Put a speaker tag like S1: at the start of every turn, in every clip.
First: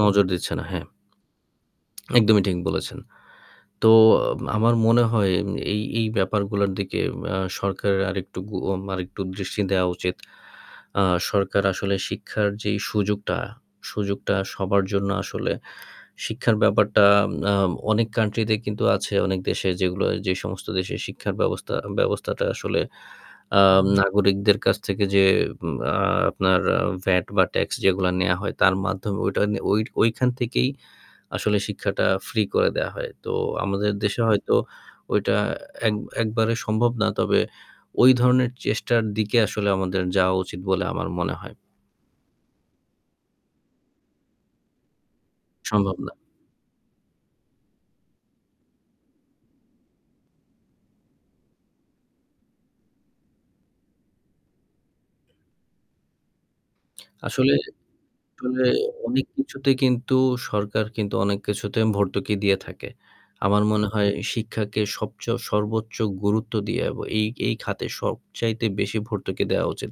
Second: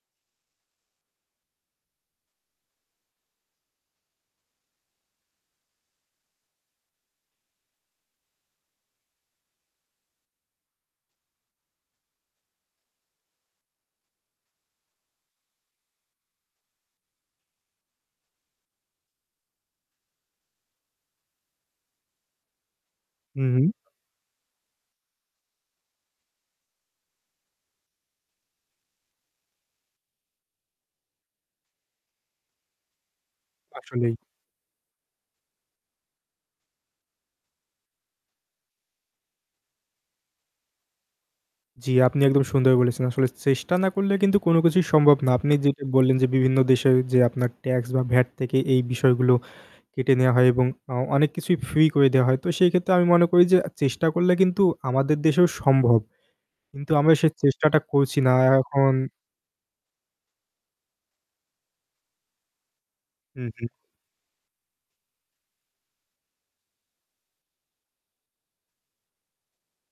S1: নজর দিচ্ছে না। হ্যাঁ। একদমই ঠিক বলেছেন। তো আ আমার মনে হয় এই, এই ব্যাপারগুলার দিকে আ সরকারের আরেকটু গুওম আরেকটু দৃষ্টি দেওয়া উচিত। আ সরকার আসলে শিক্ষার যেই সুযোগটা সুযোগটা সবার জন্য আসলে শিক্ষার ব্যাপারটা আম আ অনেক কান্ট্রিতে কিন্তু আছে অনেক দেশে যেগুলা যে সমস্ত দেশের শিক্ষার ব্যবস্থা ব্যবস্থাটা আসলে আ
S2: হুম।
S1: নাগরিকদের কাছ থেকে যে আ আপনার ভ্যাট বা ট্যাক্স যেগুলো নেয়া হয় তার মাধ্যমে ওইটা ওইট ওইখান থেকেই আসলে শিক্ষাটা ফ্রি করে দেয়া হয়। তো আমাদের
S2: আসলেই।
S1: দেশে হয়তো ওইটা এক একবারে সম্ভব না। তবে ওই ধরনের চেষ্টার দিকে আসলে আমাদের যাওয়া উচিত বলে আমার মনে হয়।
S2: জ্বী, আপনি একদম সুন্দর বলেছেন আসলে চেষ্টা না করলে কিন্তু কোনো কিছুই সম্ভব না আপনি যেটা
S1: সম্ভব না।
S2: বললেন যে "বিভিন্ন দেশে যে আপনার ট্যাক্স বা ভ্যাট থেকে এই বিষয়গুলো কেটে নেওয়া হয় এবং আ অনেক কিছুই ফ্রি করে দেওয়া হয়।" তো সেই ক্ষেত্রে আমি মনে করি যে চেষ্টা করলে কিন্তু আমাদের দেশেও সম্ভব কিন্তু আমরা সেই
S1: আসলে,
S2: চেষ্টাটা করছি না আর
S1: আসলে
S2: এখন
S1: অনেক কিছুতে কিন্তু, সরকার কিন্তু অনেক কিছুতে ভর্তুকি দিয়ে থাকে।
S2: হুম,
S1: আমার
S2: হুম।
S1: মনে হয় শিক্ষাকে সবচেয়ে সর্বোচ্চ গুরুত্ব দিয়ে। এবং এই এই খাতে সবচাইতে বেশি ভর্তুকি দেওয়া উচিত।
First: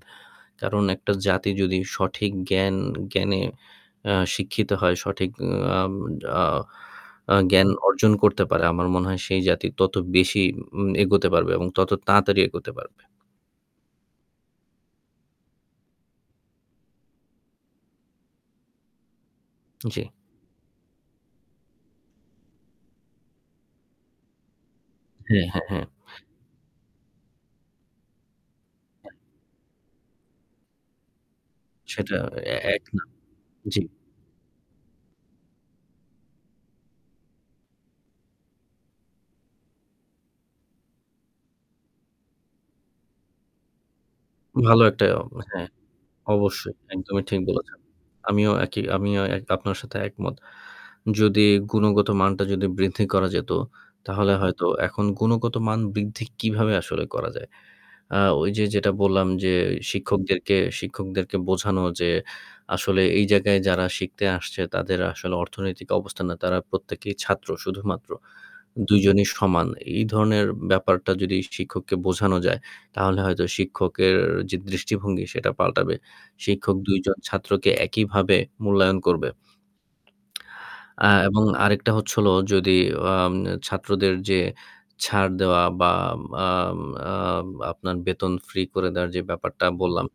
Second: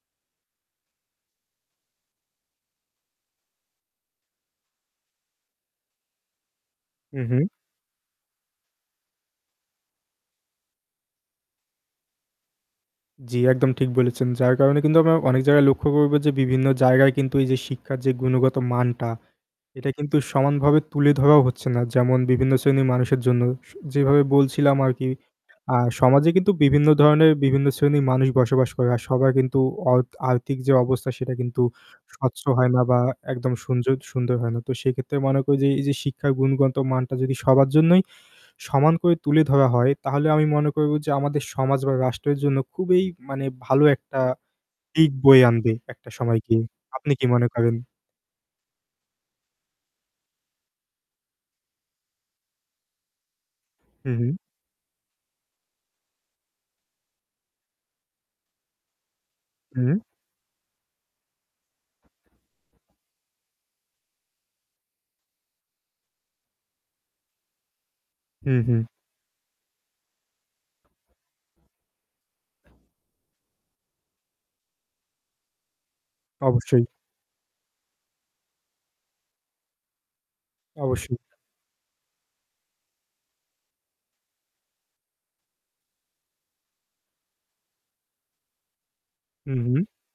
S1: কারণ একটা জাতি যদি সঠিক জ্ঞান জ্ঞানে আ শিক্ষিত হয় সঠিক আম আ
S2: হুম,
S1: আ
S2: হুম।
S1: জ্ঞান অর্জন করতে পারে। আমার মনে হয় সেই জাতি তত বেশি উম এগোতে পারবে এবং তত তাড়াতাড়ি এগোতে পারবে।
S2: জ্বী, একদম ঠিক বলেছেন যার কারণে কিন্তু আমরা অনেক জায়গায় লক্ষ্য করবো যে বিভিন্ন জায়গায় কিন্তু এই যে শিক্ষার যে গুণগত মানটা এটা
S1: জ্বী।
S2: কিন্তু সমানভাবে তুলে ধরাও হচ্ছে না। যেমন বিভিন্ন শ্রেণির মানুষের জন্য স যেভাবে বলছিলাম আরকি।
S1: হ্যাঁ, হ্যাঁ,
S2: আ
S1: হ্যাঁ।
S2: সমাজে কিন্তু বিভিন্ন ধরণের বিভিন্ন শ্রেণির মানুষ বসবাস করে আর সবার কিন্তু অর্ত আর্থিক যে অবস্থা সেটা কিন্তু
S1: সেটা
S2: স্বচ্ছ
S1: এ
S2: হয় না।
S1: এক
S2: বা
S1: না।
S2: একদম
S1: জ্বী।
S2: সুনজদ সুন্দর হয় না। তো সেক্ষেত্রে মনে করি যে এই যে শিক্ষার গুণগত মানটা যদি সবার জন্যই সমান করে তুলে ধরা হয় তাহলে আমি মনে করবো যে আমাদের সমাজ বা রাষ্ট্রের জন্য খুবই মানে ভালো একটা
S1: ভালো একটা
S2: দিক বয়ে
S1: হ্যাঁ
S2: আনবে একটা সময় গিয়ে।
S1: অবশ্যই।
S2: আপনি
S1: একদমই
S2: কি
S1: ঠিক
S2: মনে করেন?
S1: বলেছেন। আমিও একই আমিও এক আপনার সাথে একমত। যদি গুণগত মানটা যদি বৃদ্ধি করা যেত
S2: হুম, হুম।
S1: তাহলে হয়তো এখন গুণগত মান বৃদ্ধি কিভাবে আসলে করা যায়। আ ওই যে যেটা বললাম যে
S2: হুম।
S1: "শিক্ষকদেরকে শিক্ষকদেরকে বোঝানো যে আসলে এই জায়গায় যারা শিখতে আসছে তাদের আসলে অর্থনৈতিক অবস্থানে তারা প্রত্যেকেই ছাত্র শুধুমাত্র।
S2: হুম, হুম।
S1: দুইজনই সমান।" এই ধরনের ব্যাপারটা যদি শিক্ষককে বোঝানো যায় তাহলে হয়তো শিক্ষকের যে দৃষ্টিভঙ্গি সেটা পাল্টাবে। শিক্ষক
S2: অবশ্যই।
S1: ২ জন ছাত্রকে একইভাবে মূল্যায়ন করবে। আ
S2: অবশ্যই।
S1: এবং আরেকটা হচ্ছে হলো যদি আম ছাত্রদের যে ছাড় দেওয়া বা আম আম আপনার বেতন ফ্রি করে দেওয়ার যে
S2: হুম,
S1: ব্যাপারটা
S2: হুম।
S1: বললাম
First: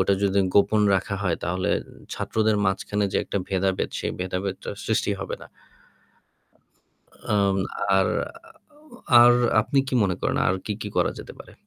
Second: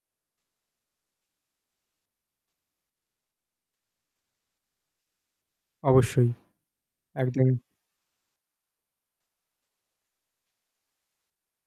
S1: ওটা যদি গোপন রাখা হয় তাহলে ছাত্রদের মাঝখানে যে একটা ভেদাভেদ সেই ভেদাভেদ সৃষ্টি হবে না।
S2: অবশ্যই।
S1: আম
S2: একদম।
S1: আর আ আর আপনি কি মনে করেন আর কী, কী করা যেতে পারে?